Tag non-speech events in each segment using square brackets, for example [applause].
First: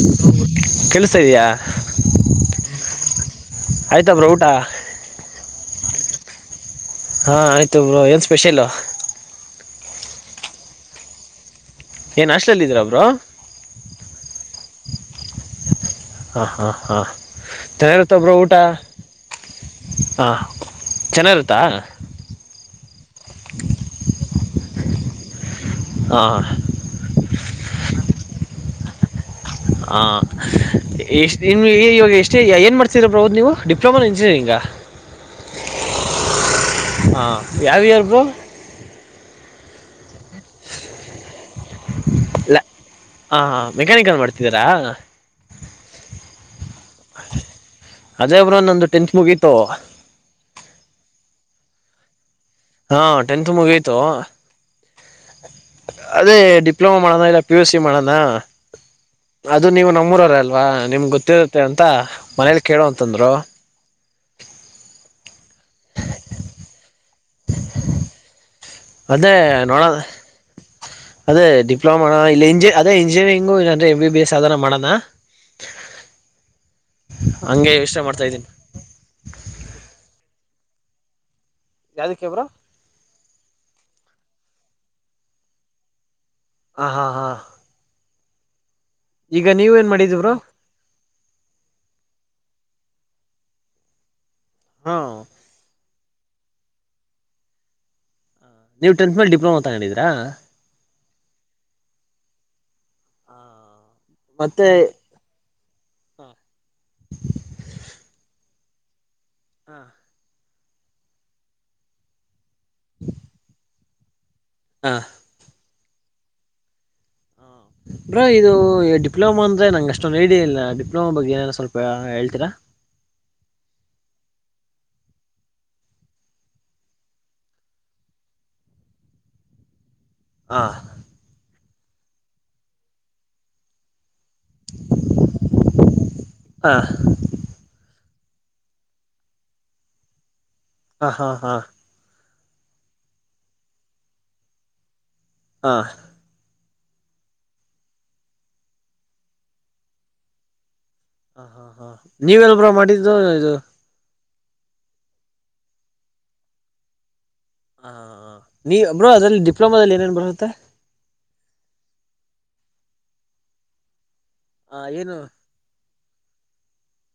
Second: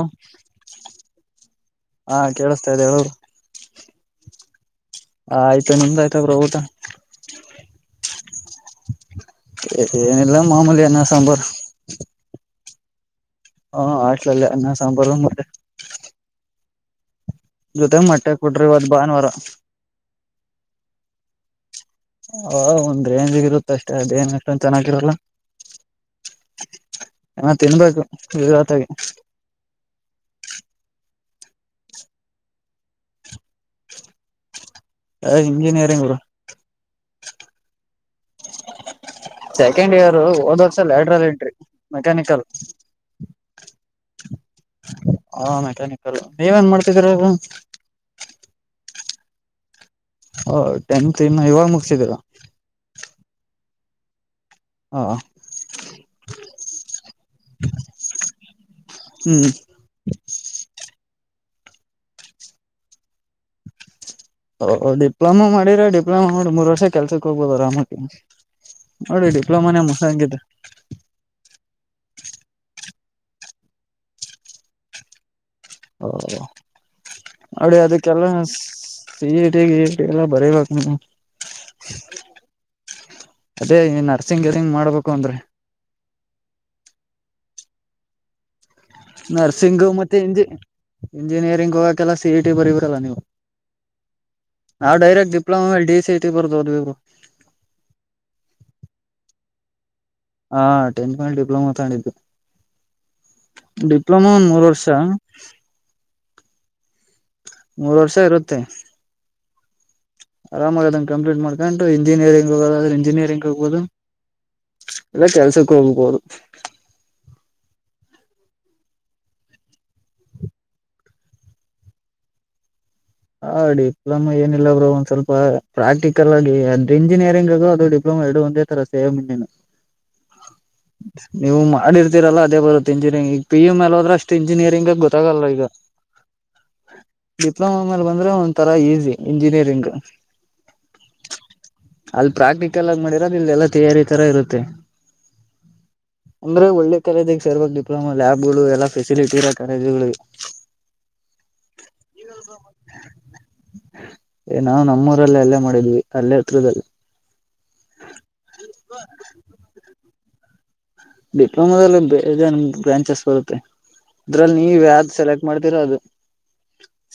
ಹ ಕೆಳಸ್ತಾ ಇದೀಯಾ. ಹಾ ಕೇಳಿಸ್ತಾ ಇದೆ ಹೇಳು ಆಯ್ತಾ ಬ್ರೋ ಊಟ. ಆಯ್ತು ನಿಮ್ದ ಆಯ್ತ ಬ್ರೋ ಊಟ ಹ್ಮ್ಮ್ ಆಯ್ತು ಬ್ರೋ ಏನು ಸ್ಪೇಸಿಯಲ್. ಏನಿಲ್ಲ ಮಾಮೂಲಿ ಅನ್ನ ಸಾಂಬಾರು. ಏನು ಹಾಸ್ಟೆಲ್ ಅಲ್ಲಿ ಇದೀರಾ ಬ್ರೋ. ಹ್ಮ್ಮ ಹಾಸ್ಟೆಲ್ ಅಲ್ಲೇ ಅನ್ನ ಸಾಂಬರ ಮತ್ತೆ. ಹ್ಮ್ ಹ್ಮ್. ಜೊತೆ ಚೆನ್ನಾಗಿರುತ್ತ ಮೊಟ್ಟೆ ಬ್ರೋ ಊಟ ಕೊಟ್ರಿ ಇವತ್ತು ಭಾನುವಾರ ಹ್ಮ್ ಚೆನ್ನಾಗಿರುತ್ತೆ. ಹ ಒಂದ ರೆಂಜಗೆ ಇರುತ್ತ ಅಷ್ಟೇ ಅದು ಏನು ಅಷ್ಟೊಂದ ಚೆನ್ನಾಗಿರಲ್ಲ. ಹಾ ಅಂಗೆ ತಿನ್ಬೇಕು [unintelligible] ಹ್ಮ ಎಷ್ಟ್ ಇವಾಗ ಎಷ್ಟೇ ಏನ್ ಮಾಡ್ತೀರ ಬ್ರೋ ನೀವು. ಡಿಪ್ಲೊಮಾ ಇಂಜಿನಿಯರಿಂಗಾ ಇಂಜಿನಿಯರಿಂಗ್ ಬ್ರೋ ಹಾಂ. ಯಾವ ಇಯರ್ ಬ್ರೋ. ಸೆಕೆಂಡ್ ಇಯರ್ ಹೋದ ವರ್ಷ ಲ್ಯಾಟರಲ್ ಎಂಟ್ರಿ ಮೆಕ್ಯಾನಿಕಲ್. ಹ್ಮ್ ಹ್ಮ್ ಮೆಕಾನಿಕಲ ಮಾಡತಿ. ಹಾ ಮೆಕ್ಯಾನಿಕಲ್ ನೀವ ಎನ್ ಮಾಡತಾ ಇದೀರಾ ಬ್ರೋ. ಅದೇ ಬ್ರೋ ನಂದು ಟೆಂತ್ ಮುಗೀತು. ಹೋ ಟೆಂತ್ ಇನ ಇವಾಗ ಮುಗಿಸಿದ್ದೀರಾ. ಹಾ ಟೆಂತ್ ಮುಗಿಯಿತು. ಹಾ ಅದೇ ಡಿಪ್ಲೊಮಾ ಮಾಡಣ ಇಲ್ಲ ಪಿ ಯು ಸಿ ಮಾಡಣ. ಹ್ಮ್ ಅದು ನೀವು ನಮ್ಮೂರ ಅವರೇ ಅಲ್ವಾ ನಿಮ್ ಗೊತ್ತ. ಗೋತಿರುತ್ತೆ ಅಂತ ಮನೇಲಿ ಕೇಳು ಅಂತಂದ್ರು. ಹ ಡಿಪ್ಲೊಮಾ ಮಾಡಿದರ ಡಿಪ್ಲೊಮಾ ಮಾಡಿ ಮೂರ್ ವರ್ಷ ಕೆಲ್ಸಕ್ ಹೋಗ್ಬೋದು ಅರಾಮ ಆಗಿ. ನೋಡಿ ಅದೇ ಡಿಪ್ಲೊಮ ನೆ ಮಾಡೋ ಆಗಿದ್ರೆ. ಡಿಪ್ಲೋಮ ಮಾಡೋಣ ಇಲ್ಲಿ ಇಂಜ ಅದೇ ಇಂಜಿನಿಯರಿಂಗು ಇಲ್ಲ ಎಂ ಬಿ ಬಿ ಎಸ್ ಯಾವುದರ ಮಾಡೋಣ. ಓ ಹಂಗೆ ನಡಿ ಯೋಚನೆ ಮಾಡ್ತಾ ಅದಕ್ಕೆಲ್ಲ ಇದ್ದೀನಿ ಸಿ ಇ ಟಿ ಗಿ ಇ ಟಿ ಎಲ್ಲ. ಬರಿಬೇಕು ನೀ ಯಾದಕ್ಕೆ ಬ್ರೋ ಅದೇ ನರ. ನರ್ಸಿಂಗ್ ಗಿರ್ಸಿಂಗ್ ಮಾಡಬೇಕು ಅಂದ್ರೆ. ಹ್ಮ್ ಹ್ಮ್ ಹ್ಮ್. ನರ್ಸಿಂಗ್ ಮತ್ತೆ ಬ್ರೋ ಇಂಜ ಇಂಜಿನಿಯರಿಂಗ್ ಹೋಗಕೆಲ್ಲ ಸಿ ಇ ಟಿ ಬರಿಬೇಕು. [unintelligible] ಹಾ ನಾವು ಡೈರೆಕ್ಟ್ ಡಿಪ್ಲೋಮ ಮೇಲೆ ಡಿ ಸಿ ಇ ಟಿ. ಬರದು ಓದಿವಿ ಬ್ರೋ. ನೀವು ಟೆಂತ್ ಮೇಲೆ ಡಿಪ್ಲೋಮ ತಗೊಂಡಿದಿರಾ. ಹ್ಮ್ ಟೆಂತ್ ಮೇಲೆ ಡಿಪ್ಲೋಮಾ ತಗೊಂಡಿದು. ಡಿಪ್ಲೊಮಾ ಮೂರು ಮತ್ತೆ ವರ್ಷ. ಮೂರ ವರ್ಷ ಇರುತ್ತೆ. ಹಾ ಆರಾಮಾಗಿದನ ಕಂಪ್ಲೀಟ್ ಮಾಡ್ಕೊಂಡು ಇಂಜಿನಿಯರಿಂಗ್ ಹೋಗೋದದ್ರೆ ಇಂಜಿನಿಯರಿಂಗ್ ಹೋಗಬಹುದು ಹಾ ಎಲ್ಲ ಕೆಲಸಕ್ಕ ಹೋಗಬಹುದು ಹಾ ಬ್ರೋ ಇದು ಡಿಪ್ಲೊಮಾ ಅಂದ್ರೆ ನಂಗ ಅಷ್ಟೊಂದ ಐಡಿಯ ಇಲ್ಲ ಡಿಪ್ಲೊಮಾ ಬಗ್ಗೆ ಏನಾರು ಸ್ವಲ್ಪ ಹೇಳ್ತೀರಾ ಹ ಡಿಪ್ಲೊಮ ಏನಿಲ್ಲ ಬ್ರೋ ಒಂದ್ ಸ್ವಲ್ಪ ಪ್ರಾಕ್ಟಿಕಲ್ ಆಗಿ ಅಂದ್ರ ಇಂಜಿನಿಯರಿಂಗು ಅದು ಡಿಪ್ಲೊಮಾ ಹ್ಮ್ ಎರಡು ಒಂದೇ ತರ ಸೇಮ್ ಇನ್ನೆನ್ನು ಹಾ ನೀವು ಮಾಡಿರ್ತೀರಲ್ಲ ಅದೇ ಬರುತ್ತೆ ಇಂಜಿನಿಯರಿಂಗ್ ಈಗ ಪಿ ಯು ಮೇಲ್ಲ ಹೋದ್ರ ಅಷ್ಟ ಇಂಜಿನಿಯರಿಂಗ್ ಗೊತ್ತಾಗಲ್ಲ ಈಗ ಹಾ ಡಿಪ್ಲೋಮ ಬಂದ್ರೆ ಒಂದ ತರ ಈಸಿ ಇಂಜಿನಿಯರಿಂಗ್ ಹ ಹಾ ಹಾ ಅಲ್ಲ ಪ್ರಾಕ್ಟಿಕಲ್ ಆಗಿ ಮಾಡಿರೋದು ಇಲ್ಲ ಎಲ್ಲ ತೆಯರಿ ತರ ಇರುತ್ತೆ ಹ ಅಂದ್ರೆ ಒಳ್ಳೆ ಕಾಲೇಜಿಗೆ ಸೇರಬೇಕ್ ಡಿಪ್ಲೋಮಾ ಲ್ಯಾಬ್ ಗಳು ಎಲ್ಲಾ ಫೆಸಿಲಿಟಿ ಇರ ಕಾಲೇಜುಗಳಿಗೆ ಹ ಹಾ ಹಾ ನೀವೆಲ್ ಬ್ರೋ ಮಾಡಿದ್ದು ಇದು ಏ ನಾವು ನಮ್ಮೂರಲ್ಲೆ ಅಲ್ಲೇ ಮಾಡಿದ್ವಿ ಅಲ್ಲೆ ಹತ್ರದಲ್ಲಿ ಹ ನೀ ಬ್ರೋ ಅದ್ರಲ್ಲಿ ಡಿಪ್ಲೊಮಾದಲ್ಲಿ ಏನೇನ್ ಬರುತ್ತೆ ಡಿಪ್ಲೊಮಾದಲ್ಲಿ ಬೇಜಾನ ಬ್ರಾಂಚಸ್ ಬರುತ್ತೆ ಅದ್ರಲ್ಲಿ ನೀವ ಹ ಯಾವ್ದ್ ಏನು ಸೆಲೆಕ್ಟ್ ಮಾಡ್ತೀರಾ ಅದು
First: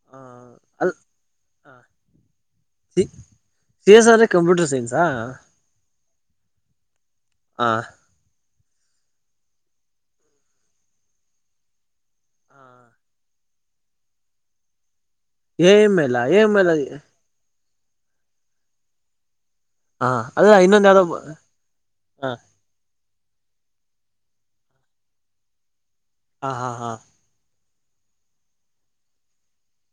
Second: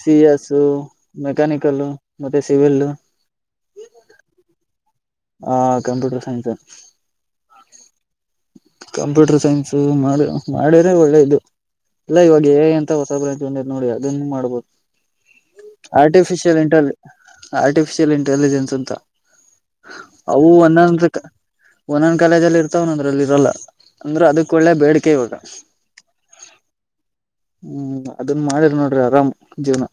ಸಿ ಎಸ್ ಅಲ್ ಮೆಕಾನಿಕಲ್ ಮತ್ತೆ ಸಿವಿಲ್ ಸಿ ಸಿ ಎಸ್ ಅಂದ್ರೆ ಕಂಪ್ಯೂಟರ್ ಸೈನ್ಸ್ ಹಾ ಕಂಪ್ಯೂಟರ್ ಸೈನ್ಸ್ ಹಾ ಕಂಪ್ಯೂಟರ್ ಸೈನ್ಸ್ ಮಾಡ ಮಾಡ್ಯ್ರೆ ಒಳ್ಳೇದು ಇಲ್ಲ ಇವಾಗ ಎಂತ ಹೊಸದ ಬ್ರಾಂಚ್ ಬಂದ್ಯತ ನೋಡಿ ಅದನ್ನ ಮಾಡ್ಬೋದು A M L A M artificial L ಇಂಟಲಿ artificial intelligence ಅಂತ ಹ ಅಲ್ಲ ಅವು ಇನ್ನೊಂದ ಯಾವ್ದೋ ಒಂದೊಂದ ಒಂದೊಂದ ಹ ಕಾಲೇಜ ಅಲ್ಲಿ ಇರ್ತಾವ ಒಂದೊದ್ರಲ್ಲಿ ಇರಲ್ಲ ಅಂದ್ರ ಅದಕ್ ಒಳ್ಳೆ ಬೇಡಿಕೆ ಇವಾಗ ಹಾ ಹಾ ಹಾ ಹ್ಮ್ ಅದನ್ ಮಾಡಿರಿ ನೋಡ್ರಿ ಆರಾಮ್ ಜೀವನ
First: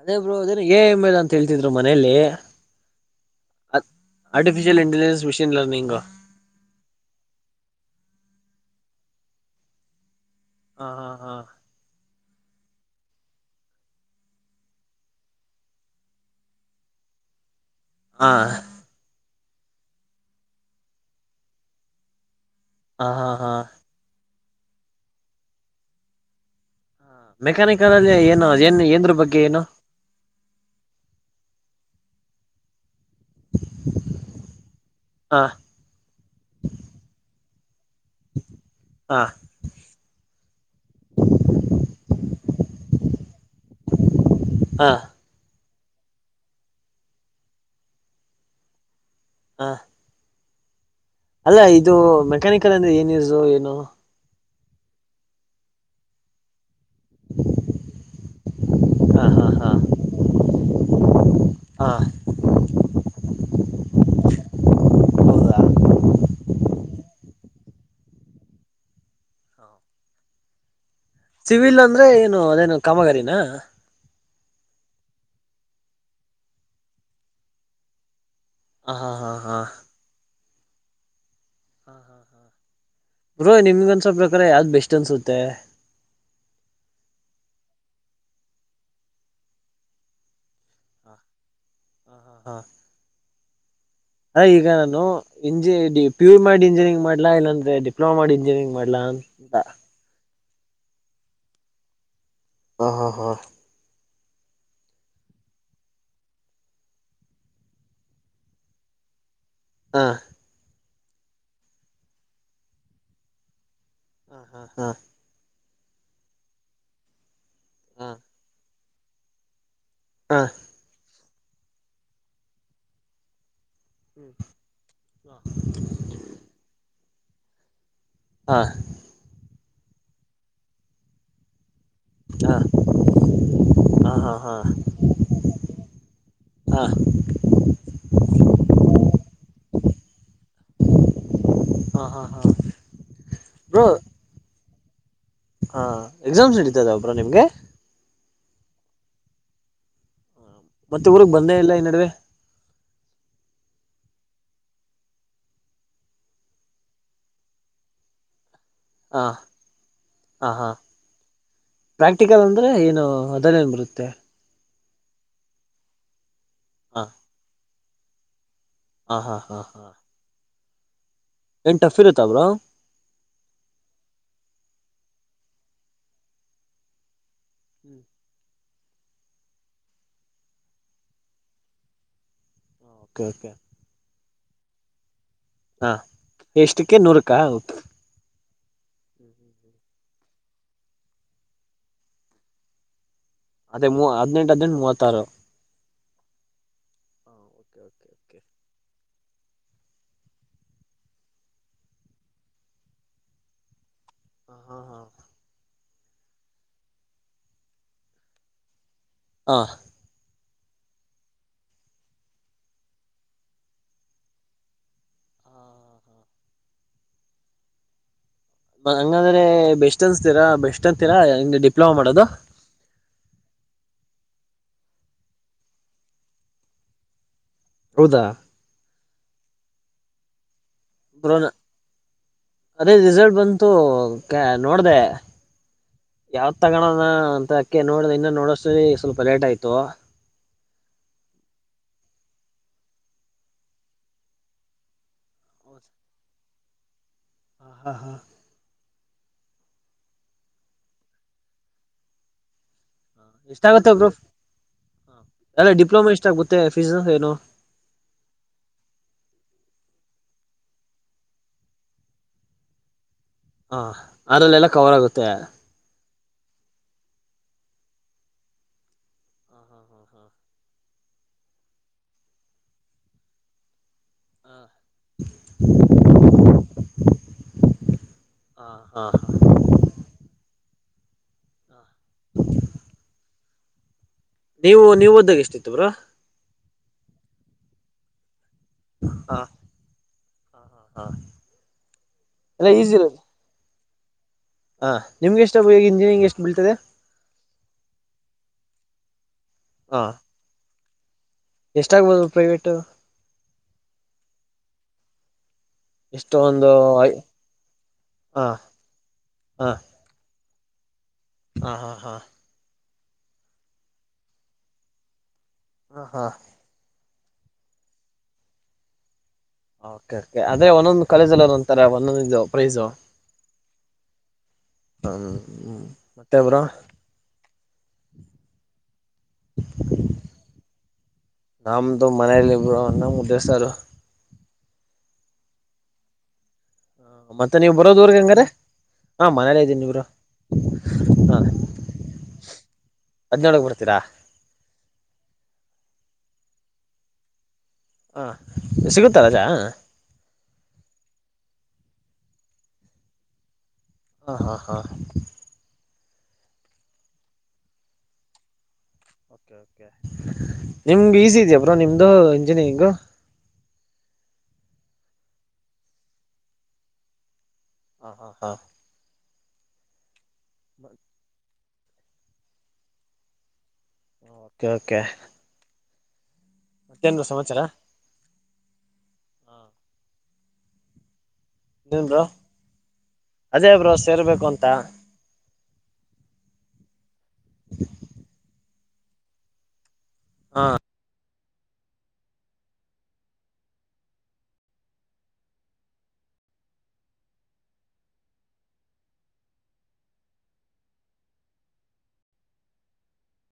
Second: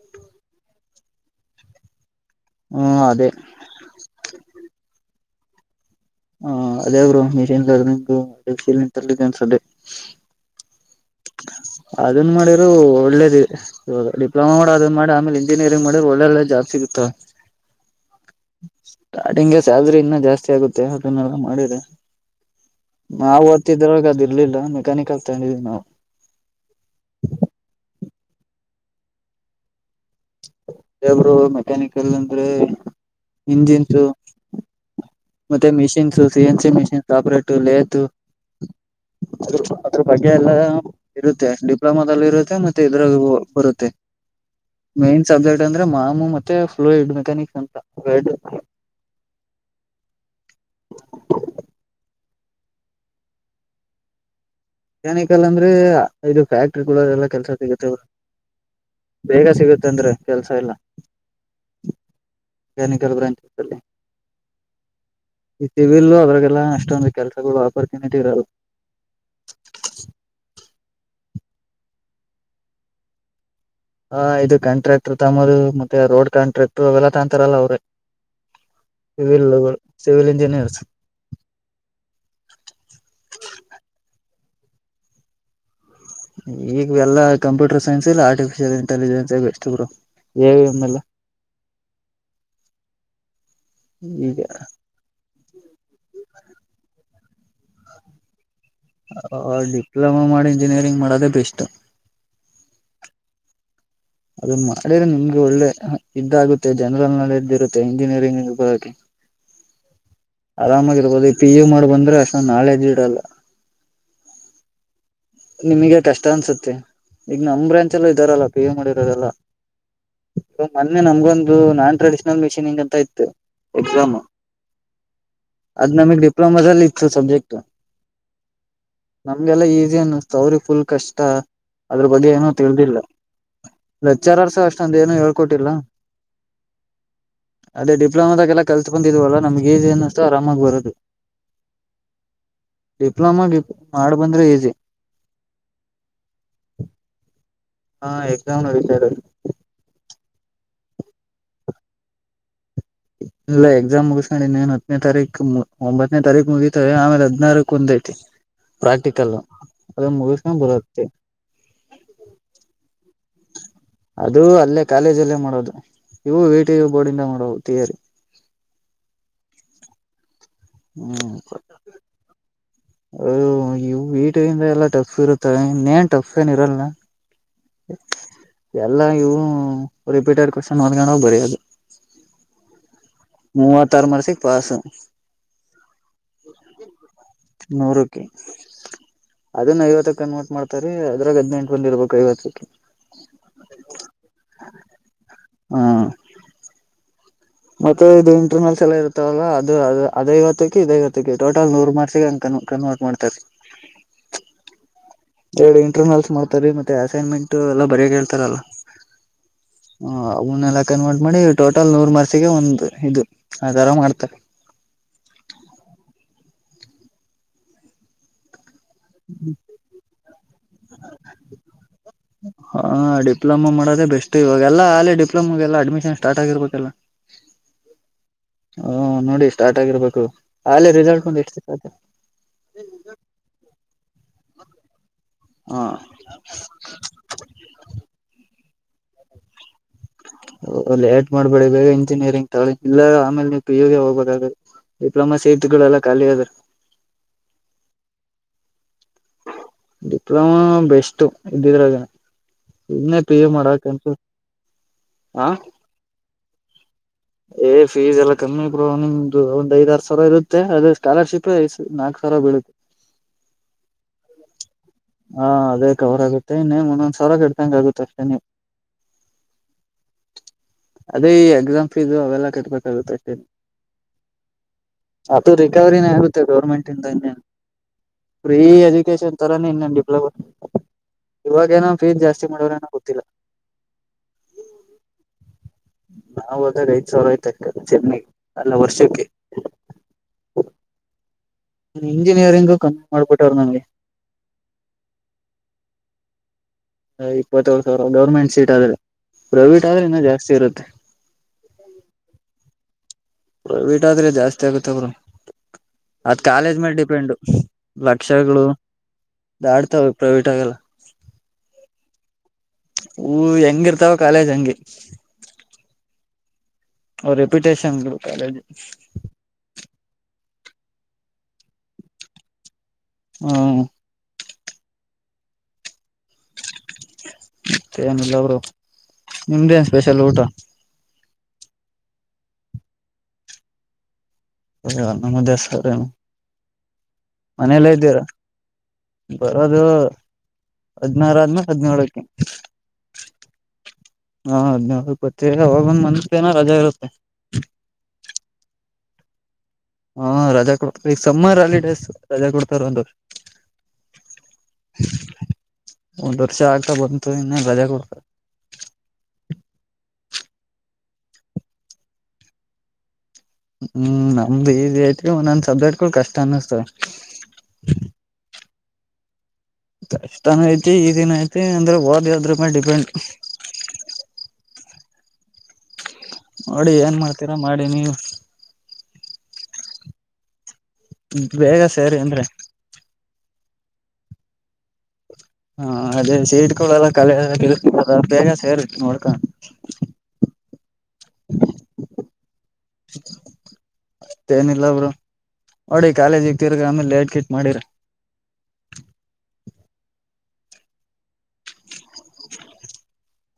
ಅದೇ ಬ್ರೋ ಅದೇನ್ ಎ ಐ ಎಮೇಲ ಅಂತ ಹೇಳ್ತಿದ್ರು ಮನೇೆಯಲ್ಲಿ ಹ್ಮ್ ಅದೇ ಆರಟ್ಟಿಫಿಷಿಯಲ್ ಇಂಟೆಲಿಜೆನ್ಸ್ ಮಿಷನ್ ಲರ್ನಿಂಗ ಹ ಅದೇ bro machine learning artificial intelligence ಅದೆ ಹಾ ಹಾ ಹಾ ಅದನ್ ಮಾಡಿ ಒಳ್ಳೇದ ಡಿಪ್ಲೊಮಾ ಮಾಡ ಅದ್ ಮಾಡಿ ಆಮೇಲೆ ಇಂಜಿನಿಯರಿಂಗ್ ಮಾಡಿದ್ರೆ ಒಳ್ಳೆಳ್ಳೆ ಜಾಬ್ ಸಿಗುತ್ತ ಹಾ ಅದು ಹಿಂಗೆ ಸ್ಯಾಲ್ರಿ ಇನ್ನ ಜಾಸ್ತಿ ಆಗುತ್ತೆ ಅದನ್ನೆಲ್ಲ ಮಾಡಿದೆ ಹಾ ನಾವು ಹಾ ಹಾ ಓದತಿದ್ರಾಗ ಅದು ಇರ್ಲಿಲ್ಲ ಮೆಕ್ಯಾನಿಕ್ ತಗೊಂಡಿದೀವಿ ನಾವು ಮೆಕ್ಯಾನಿಕಲ್ಲ್ಲ ಏನು ಏನ್ದ್ರ ಬಗ್ಗೆ ಏನು ಅದೇ ಬ್ರೋ ಮೆಕ್ಯಾನಿಕಲ್ ಅಂದ್ರೆ ಇಂಜಿನ್ ತ್ರು ಹ ಮತ್ತೆ machines C N C machines ಆಪರೇಟ. ಹ ಅದ್ರ ಬಗ್ಗೆ ಎಲ್ಲ ಇರುತ್ತೆ ಡಿಪ್ಲೊಮಾದಲ್ಲಿ ಇರುತ್ತೆ ಮತ್ತೆ. ಇದ್ರಾಗು ಬರುತ್ತೆ ಹ ಮೈನ್ ಸಬ್ಜೆಕ್ಟ್. ಅಂದ್ರೆ ಮಾಮು ಮತ್ತೆ ಫ್ಲೋಯಡ್ ಮೆಕ್ಯಾನಿಕ್ಸ್ ಅಂತ. ಹಾ. ಮೆಕ್ಯಾನಿಕಲ್ ಅಂದ್ರೆ ಏನ್ ಯೂಸು ಏನು. ಮೆಕ್ಯಾನಿಕಲ್ ಅಂದ್ರೆ ಇದು ಫ್ಯಾಕ್ಟ್ರಿಗಳ ಎಲ್ಲಾ ಕೆಲ್ಸ ಸಿಗತ್ತ ಅವರು. ಹ ಹಾ ಬೇಗ ಹಾ ಸಿಗುತ್ತೆಂದ್ರೆ ಕೆಲ್ಸ ಎಲ್ಲ ಹಾ ಮೆಕ್ಯಾನಿಕಲ್ ಬ್ರಾಂಚ್ ಅಲ್ಲಿ ಹೌದಾ ಈ ಸಿವಿಲ್ಲು ಅದರಾಗೆಲ್ಲ ಅಷ್ಟೊಂದು ಕೆಲಸಗಳು ಆಪರ್ಚುನಿಟಿ ಇರಲ್ಲ. ಸಿವಿಲ್ ಅಂದ್ರೆ ಏನು ಅದೇನು ಕಾಮಗಾರಿನ. ಹ ಇದು ಕಾಂಟ್ರಾಕ್ಟ್ರ್ ತಮರು ಮತ್ತೆ ರೋಡ್ ಕಾಂಟ್ರಾಕ್ಟ್ರ್ ಅವೆಲ್ಲಾ ತಂತರಲ್ಲ ಅವ್ರೆ. ಹ ಹಾ ಹಾ ಹಾ ಸಿವಲ್ ಇಂಜಿನಿಯರ್ಸ್. ಹಾ ಹಾ ಅಂದ್ರೆ ಯಾವ್ದ್ ಬೆಸ್ಟ್ ಅನ್ಸುತ್ತೆ. ಇಗ್ ಎಲ್ಲಾ ಕಂಪ್ಯೂಟರ್ ಸೈನ್ಸ್ ಇಲ್ಲ artificial intelligence best bro. A I ಅಂದ್ನಲ್ಲ. ಹ ಈಗ ನಾನು ಇಂಜಿ ಪಿ ಯು ಮಾಡ್ ಇಂಜಿನಿಯರಿಂಗ್ ಮಾಡ್ಲಾ ಇಲ್ಲ ಅಂದ್ರೆ ಡಿಪ್ಲೋಮೊ ಮಾಡ್ ಇಂಜಿನಿಯರಿಂಗ್. ಮಾಡ್ಲಾ ಅಂತ ಹ ಡಿಪ್ಲೊಮೊ ಮಾಡ್ ಇಂಜಿನಿಯರಿಂಗ್ ಮಾಡೋದೇ ಬಿಷ್ಟು. ಹಾ ಹಾ ಹಾ. ಅದುನ್ ಮಾಡಿದ್ರೆ ನಿಮ್ಗೆ ಒಳ್ಳೆ ಇದಾಗುತ್ತೆ ಜನರಲ್ ನಾಲೆಡ್ಜ್ ಇರುತ್ತೆ ಇಂಜಿನಿಯರಿಂಗಿಗ್ ಓದಾಕೆ. [inaudible] ಆರಾಮಾಗಿರ್ರ್ಬವ್ದು ಈ ಪಿ ಯು ಮಾಡ್ ಬಂದ್ರೆ ಅಷ್ಟೊಂದ್ ನಾಲೆಡ್ಜ್ಜು ಇರಲ್ಲ. ಹಾ ಹಾ ಹಾ. ನಿಮಗೆ ಕಷ್ಟ ಅನ್ಸತ್ತೆ ಇಗ್ ನಮ್ ಹಾ ಬ್ರಾಂಚ್ನಲ್ಲೂ ಇದ್ದಾರಲ್ಲ ಪಿ ಯು ಮಾಡಿರೋರೆಲ್ಲ. ಹಾ ಮೊನ್ನೆ ನಮ್ಗೊಂದು ನಾನ್ ಟ್ರೆಡಿಷನಲ್ ಮಿಷಿನಿಂಗ್ ಅಂತ ಇತ್ತು. ಎಕ್ಸಾಮೂ ಅದ್ ನಮಿಗ್ ಡಿಪ್ಲೋಮೊ ದಲ್ ಇತ್ತು ಸಬ್ಜೆಕ್ಟ್ಟು. ಹಾ ಹಾ ನಮ್ಗೆಲ್ಲ ಈಜಿ ಅನ್ನುಸ್ತು ಅವ್ರಿಗ್ ಫುಲ್ ಕಷ್ಟ. ಅದ್ರ ಬಗ್ಗೆ ಹಾ ಏನೂ ಹಾ ತಿಳ್ದಿಲ್ಲ ಹಾ ಲೆಕ್ಚರರ್ಸು ಹಾ ಅಷ್ಟೊಂದ್ ಏನು ಹೇಳ್ಕೊಟ್ಟಿಲ್ಲ. ಅದೇ ಡಿಪ್ಲೊಮೊದಗೆಲ್ಲ ಕಲ್ತ್ಬಂದಿದೀವಲ್ಲ ನಮ್ಗ ಈಜಿ ಅನ್ನುಸ್ತು ಆರಾಮಾಗ್ ಬರುದ್ವಿ. ಹಾ ಹಾ ಹಾ ಡಿಪ್ಲೊಮಾ ಡಿಪ್ ಬ್ರೋ ಮಾಡ ಬಂದ್ರೆ ಈಸ್ಯ್. ಹಾ ಎಕ್ಸಾಮ್ಸ್ ನಡೀತದವ್ ಬ್ರೋ ನಿಮ್ಗೆ. ಹ ಎಕ್ಸಾಮ್ ನೆಡಿತಾದವೇ. ಮತ್ತೆ ಊರಿಗ್ ಬಂದೆ ಇಲ್ಲ ಈ ನಡುವೆ. ಇಲ್ಲ ಎಕ್ಸಾಮ್ ಮುಗಿಸ್ಕೊಂಡ್ ಇನ್ನೇನ್ ಹತ್ನೆ ತಾರೀಕ್ ಒಂಬತ್ನೆ ತಾರೀಕ್ ಮುಗಿತವೆ ಆಮೇಲೆ ಹದ್ನಾರಕ್ ಒಂದ್ ಐತಿ. ಹ ಪ್ರಾಕ್ಟಿಕಲ್ಲು ಅದುನ್ ಹ ಮೂಗುಸ್ಕಡ್ ಹಾ ಬರುತೀನ್. ಪ್ರಾಕ್ಟಿಕಲ್ ಅಂದ್ರೆ ಏನು ಅದಲ್ಲೇನ್ ಬರುತ್ತೆ ಅದುೂ ಅಲ್ಲೇ ಕಾಲೇಜಲ್ಲೇ ಮಾಡೋದು ಇವು ವಿ ಟಿ ಯು ಹ ಬೋರ್ಡಿಂದ ಮಾಡೋವು ಥೀಯೇರಿ. ಹ ಹಾ ಹಾ ಹಾ. ಹ್ಮ್. ಏನ್ ಟಫ್ ಇರುತ್ತಾ ಬ್ರೋ. ಲೋ ಈವ್ ವೀಟಿಂದ ಎಲ್ಲಾ ಟಫ್ ಇರುತ್ತ ನೇನ್ ಟಫ್ ಏನ್ ಇರಲ್ಲ. [inaudible] ಎಲ್ಲ ಇವು ರಿಪೀಟೆಡ್ ಕ್ವೆಶ್ಚನ್ ಹೊಂದ್ಕೊಂಡೊಗ್ ಬರಿಯದು. ಓಕೆ ಓಕೆ ಮೂವತ್ತಾರ್ ಮಾರ್ಕ್ಸ್ಸಿಗ್ ಪಸು. ಹಾ ಎಷ್ಟಕ್ಕೆ ನೂರುಕ. ಅದನ್ ಐವತ್ತುಕ್ ಕನ್ವರ್ಟ್ ಮಾಡ್ತಾರೇ ಅದ್ರಾಗ್ ಹದ್ನೆಂಟ್ ಬಂದಿರ್ರ್ಬೇಕು ಐವತ್ತುಕ್ಕೆ. ಅದೇ ಮೂ ಹಾದ್ನೆಂಟ್ ಹದ್ನೆಂಟ್ ಮೂವತ್ತಾರು. ಹಾ ಓಕೆ ಓಕೆ ಮತ್ತೆ ಇದು ಓಕೆ ಇಂಟರ್ನಲ್ಸ್ ಎಲ್ಲ ಇರ್ತವಲ್ಲ ಅದು ಅದ್ ಐವತ್ತಕ್ಕೆ ಇದ್ ಐವತ್ತಕ್ಕೆ ಟೋಟಲ್ ನೂರ್ ಮಾರ್ಸಿಗೆ ಅಂಕ. ಹಾ ಕನ್ವರ್ಟ್ ಮಾಡ್ತಾರೆ. ಹ ಹಾ ಹಾ. ಎರ್ಡ್ ಇಂಟರ್ನಲ್ಸ್ ಮಾಡ್ತಾರೆ ಮತ್ತೆ ಅಸೈನ್ಮೆಂಟ್ ಅವೆಲ್ಲ ಬರಿಯಾಕ್ ಹೇಳ್ತಾರಲ್ಲ. ಹಾ. ಇವುನೆಲ್ಲ ಕನ್ವರ್ಟ್ ಮಾಡಿ ಟೋಟಲ್ ನೂರ್ ಮರ್ಸಿಗೆ ಒಂದ್ ಇದು ಅತರ ಮಾಡ್ತಾರೆ. ಹಾ ಹಾ ಹಾ. ಮತ್ ಹಂಗಂದ್ರೆ ಬೆಸ್ಟ್ ಅನ್ಸ್ತಿರ ಬೆಸ್ಟ್ ಅಂತೀರಾ ಇಂಗ್ ಡಿಪ್ಲೋಮೋ ಮಾಡದು. ಹಾ ಡಿಪ್ಲೊಮೊ ಮಾಡದೆ ಬೆಸ್ಟು ಇವಾಗೆಲ್ಲಾ ಆಲೇ ಡಿಪ್ಲೊಮೊಗೆಲ್ಲಾ ಅಡ್ಮಿಷನ್ ಸ್ಟಾರ್ಟ್ ಆಗಿರ್ಬೇಕಲ್ಲ. ಹೌದಾ ಹೂ ನೋಡಿ ಸ್ಟಾರ್ಟಗಿರ್ಬೇಕು. ಅಲ್ಲೇ ರಿಸಲ್ಟ್ ಬ್ರೋ ಬಂದ್ ಎಷ್ಟ್ದಿನಾತು. ತೋ ಕೆ ನೋಡ್ದೆ ಹ ಯಾವ್ದ್ ತಗಣನ ಅಂತ. ಕೆ ನೋಡ್ದೆ ಇನ್ನ ನೋಡೊ ಅಸ್ಟೊತ್ತಿಗೆ ಸ್ವಲ್ಪ ಲೇಟ್ ಆಯ್ತು. ಲೇಟ್ ಮಾಡ್ಬೇಡಿ ಬೇಗ ಇಂಜಿನಿಯರಿಂಗ್ ತಗಳಿ ಇಲ್ಲ ಆಮೇಲ್ ನೀವ್ ಪಿ ಯುಗೆ ಹೋಗ್ಬೇಕಾಗ್. ಡಿಪ್ಲೊಮೊ ಸೇಟ್ಗಳೆಲ್ಲ ಕಲಿ ಅವೆ. ಆ ಹಾ ಹಾ ಡಿಪ್ಲೊಮಾ ಬೆಸ್ಟ್ ಇದ್ದಿದ್ರದನ. ಹ ಎಷ್ಟ ಆಾಗುತ್ತೆ ಒಬ್ರು ಹ ಆ ಎಲ್ಲ ಡಿಪ್ಲೋಮಾ ಎಷ್ಟಾಗುತ್ತೆ. ಏ ಫೀಸ್ ಎಲ್ಲ ಕಮ್ಮಿ ನಿಮ್ದು ಒಂದ್ ಐದ್ರ ಸಾವಿರ ಸಾವರ ಇರುತ್ತೆ ಅದ ಸ್ಕಾಲರ್ಶಿಪ್ ಐ ನಾಲ್ಕು ಸಾವಿರ ಬೀಳುತ್ತೆ. ಹಾ ಅದ್ರಲ್ಲೆಲ್ಲ ಕವರ್ ಆಗುತ್ತೆ. ಮತ್ತನ ಮೊ್ ಸಲ ಕಡ್ತಂಗ ಆಗುತ್ತಷ್ಟೆ ನೀವು ಹಾ ಹಾ ಅದೇ ಈ ಎಕ್ಸಾಮ್ ಫೀಸ್ ಅವೆಲ್ಲ ಕಟ್ಬೇಕಾಗುತ್ತೆೇ ಹಾ ಅದು ರಿಕವರಿನ ಆರುತ್ತೆ ಗೌರ್ಮೆಂಟ್ಂದ ಫ್ರೀ ಹಾ ಹಾ ಎಜುಕೇಶನ್ ತರ ನೀ ಇನ್ನನ್ ಡಿಪ್ಲೊಮಾ ಹಾ ಇವಾಗೇನೋ ಫೀಸ್ ಜಾಸ್ತಿ ಮಾಡೋರ್ ಏನೋ ಗೊತ್ತಿಲ್ಲ ನೀವು ನೀವು ಓದ್ದಾಗ ಎಷ್ಟಿತ್ತು? ಬ್ರೋ ನಾವು ಹೋದಾಗ ಐದು ಸಾವಿರ ಆಯ್ತ ಚೆನ್ನೈ, ಅಲ್ಲ ವರ್ಷಕ್ಕೆ. ಹಾ ಹ ಇಂಜಿನಿಯರಿಂಗು ಕಂಪ್ಲೀಟ್ ಮಾಡ್ಬಿಟ್ಟ್ರು ನಂಗೆ. ಹಾ ನಿಮ್ಗೆಷ್ಟ ಈ ಇಂಜಿನಿಯರಿಂಗ್ ಎಷ್ಟು ಬೀಳ್ತದೆ? ಇಪ್ಪತ್ತರ್ ಸಾವಿರ ಗೌರ್ಮೆಂಟ್ ಸೀಟ್ ಆದ್ರೆ ಪ್ರೈವೇಟ್ ಆದ್ರೆ ಇನ್ನೂ ಜಾಸ್ತಿ ಇರುತ್ತೆ. ಎಷ್ಟಾಗಗ್ಬೋದು ಪ್ರೈವೇಟ್? ಪ್ರೈವೇಟ್ ಆದ್ರೆ ಜಾಸ್ತಿ ಆಗುತ್ತ ಅವರು. ಎಷ್ಟೊ ಅದ್ ಒಂದು ಕಾಲೇಜ್ ಮೇಲೆ ಡಿಪೆಂಡ್ ಹ ಲಕ್ಷಗಳು ದಾಡ್ತವೆ ಪ್ರೈವಟ್. ಅಗಲ್ಲ ಹಾ ಹಾ ಹಾ ಹೂ ಹೆಂಗಿರ್ತಾವ ಕಾಲೇಜ್ ಹಂಂಗಗೆ ಹಾ ಹಾ ಅವ ರೆಪ್ಯುಟೇಷನ್ ಕಾಲೇಜ್, ಕೆ ಕೆ ಅದೇ ಒಂದೊಂದ್ ಕಾಲೇಜಲ್ಲಿ ಒಂತರ ಒಂದೊಂದ ಇದು ಪ್ರೈಸ, ಹ್ಮ ಹ್ಮ್ ಹ್ಮ್ ಮತ್ತೆಬ್ರು ಮತ್ತ ನಿಲ್ಲ ಬ್ರು ನಿಮ್ದೇನ್ ಸ್ಪೆಷಲ್ ಊಟ ನಮ್ದು ಮನೇಲಿ ಇಬ್ರು ಅನ್ನ ಮುದ್ದೆ ಸಾರು. ಹ ಅನ್ನಾ ಮುದ್ದೆ ಸಾರ್ ನ ಮತ್ತೆ ನೀವವು ಬರೋದವರ್ಗ್ ಹಂಗಾರ ಬರೋದು ಹದ್ನಾರು ಆದ್ಮ ಹದಿನೇಳಕ್ಕೆ ಹದಿನೇಳಕ್ ಬರ್ತಿರ? ಹಾ ಹದ್ರ್ಕ್ನಪ ಹೋಗೊಂದ್ ಮತ್ ಏನ ರಜಾ ಇರುತ್ತೆ ಸಿಗುತ ರಜಾ? ಹಾ ರಜಾ ಕೊಡ್ತಾರ ಈಗ ಸಮ್ಮರ್ ಅಲಿಡೇಸ್ ರಜಾ ಕೊಡ್ತಾರ ಒಂದುಷ ಹಾ ಹಾ ಹಾ ಒಂದ್ ವರ್ಷ ಆಗ್ತಾ ಬಂತು ಇನ್ನ ರಜೆ ಕೊಡ್ತಾರೆ ನಿಮ ಈಸಿ ಇದ್ಯ ಬ್ರ ನಿಮ್ದು ಇಂಜಿನಿಯರಿಂಗು, ಹ್ಮ್ ನಮ್ದ ಐತಿ ನನ್ ಸಬ್ಜಕ್ಟ್ ಕಷ್ಟ ಅನ್ನಿಸ್ತವ. ಹ ಹಾ ಹಾ ಕಷ್ಟಾನ ಐತಿ ಈ ದಿನ ಐತಿ ಅಂದ್ರೆ ವೋದಿದ್ರ ಮೇಲೆ ಡಿಪೆಂಡ್. ಒಕೆ ಒಕೆ ನೋಡಿ ಏನ್ ಮಾಡ್ತೀರಾ ಮಾಡಿ ನೀವು. ಬೇಗ ಇನ್ನೇನ್ ಸೇರಿ ಬ್ರೋ ಅಂದ್ರೆ ಅದೇ ಬ್ರೋ ಸೇರ್ಬೇಕು ಅಂತ. ಹಾ ಅದೇ ಸೇಡ್ಕಳಲ್ಲ ಕಳ ಬೇಗ ಸೇರಿ ನೋಡ್ಕ ಹಾ [unintelligible] ಅಷ್ಟೇಏನಿಲ್ಲ ಬ್ರೋ ನೋಡಿ ಕಾಲೇಜ್ಗ್ [unintelligible] ಆಮೇಲ್ ಲೇಟ್ ಗಿಟ್ ಮಾಡಿರ [inaudible]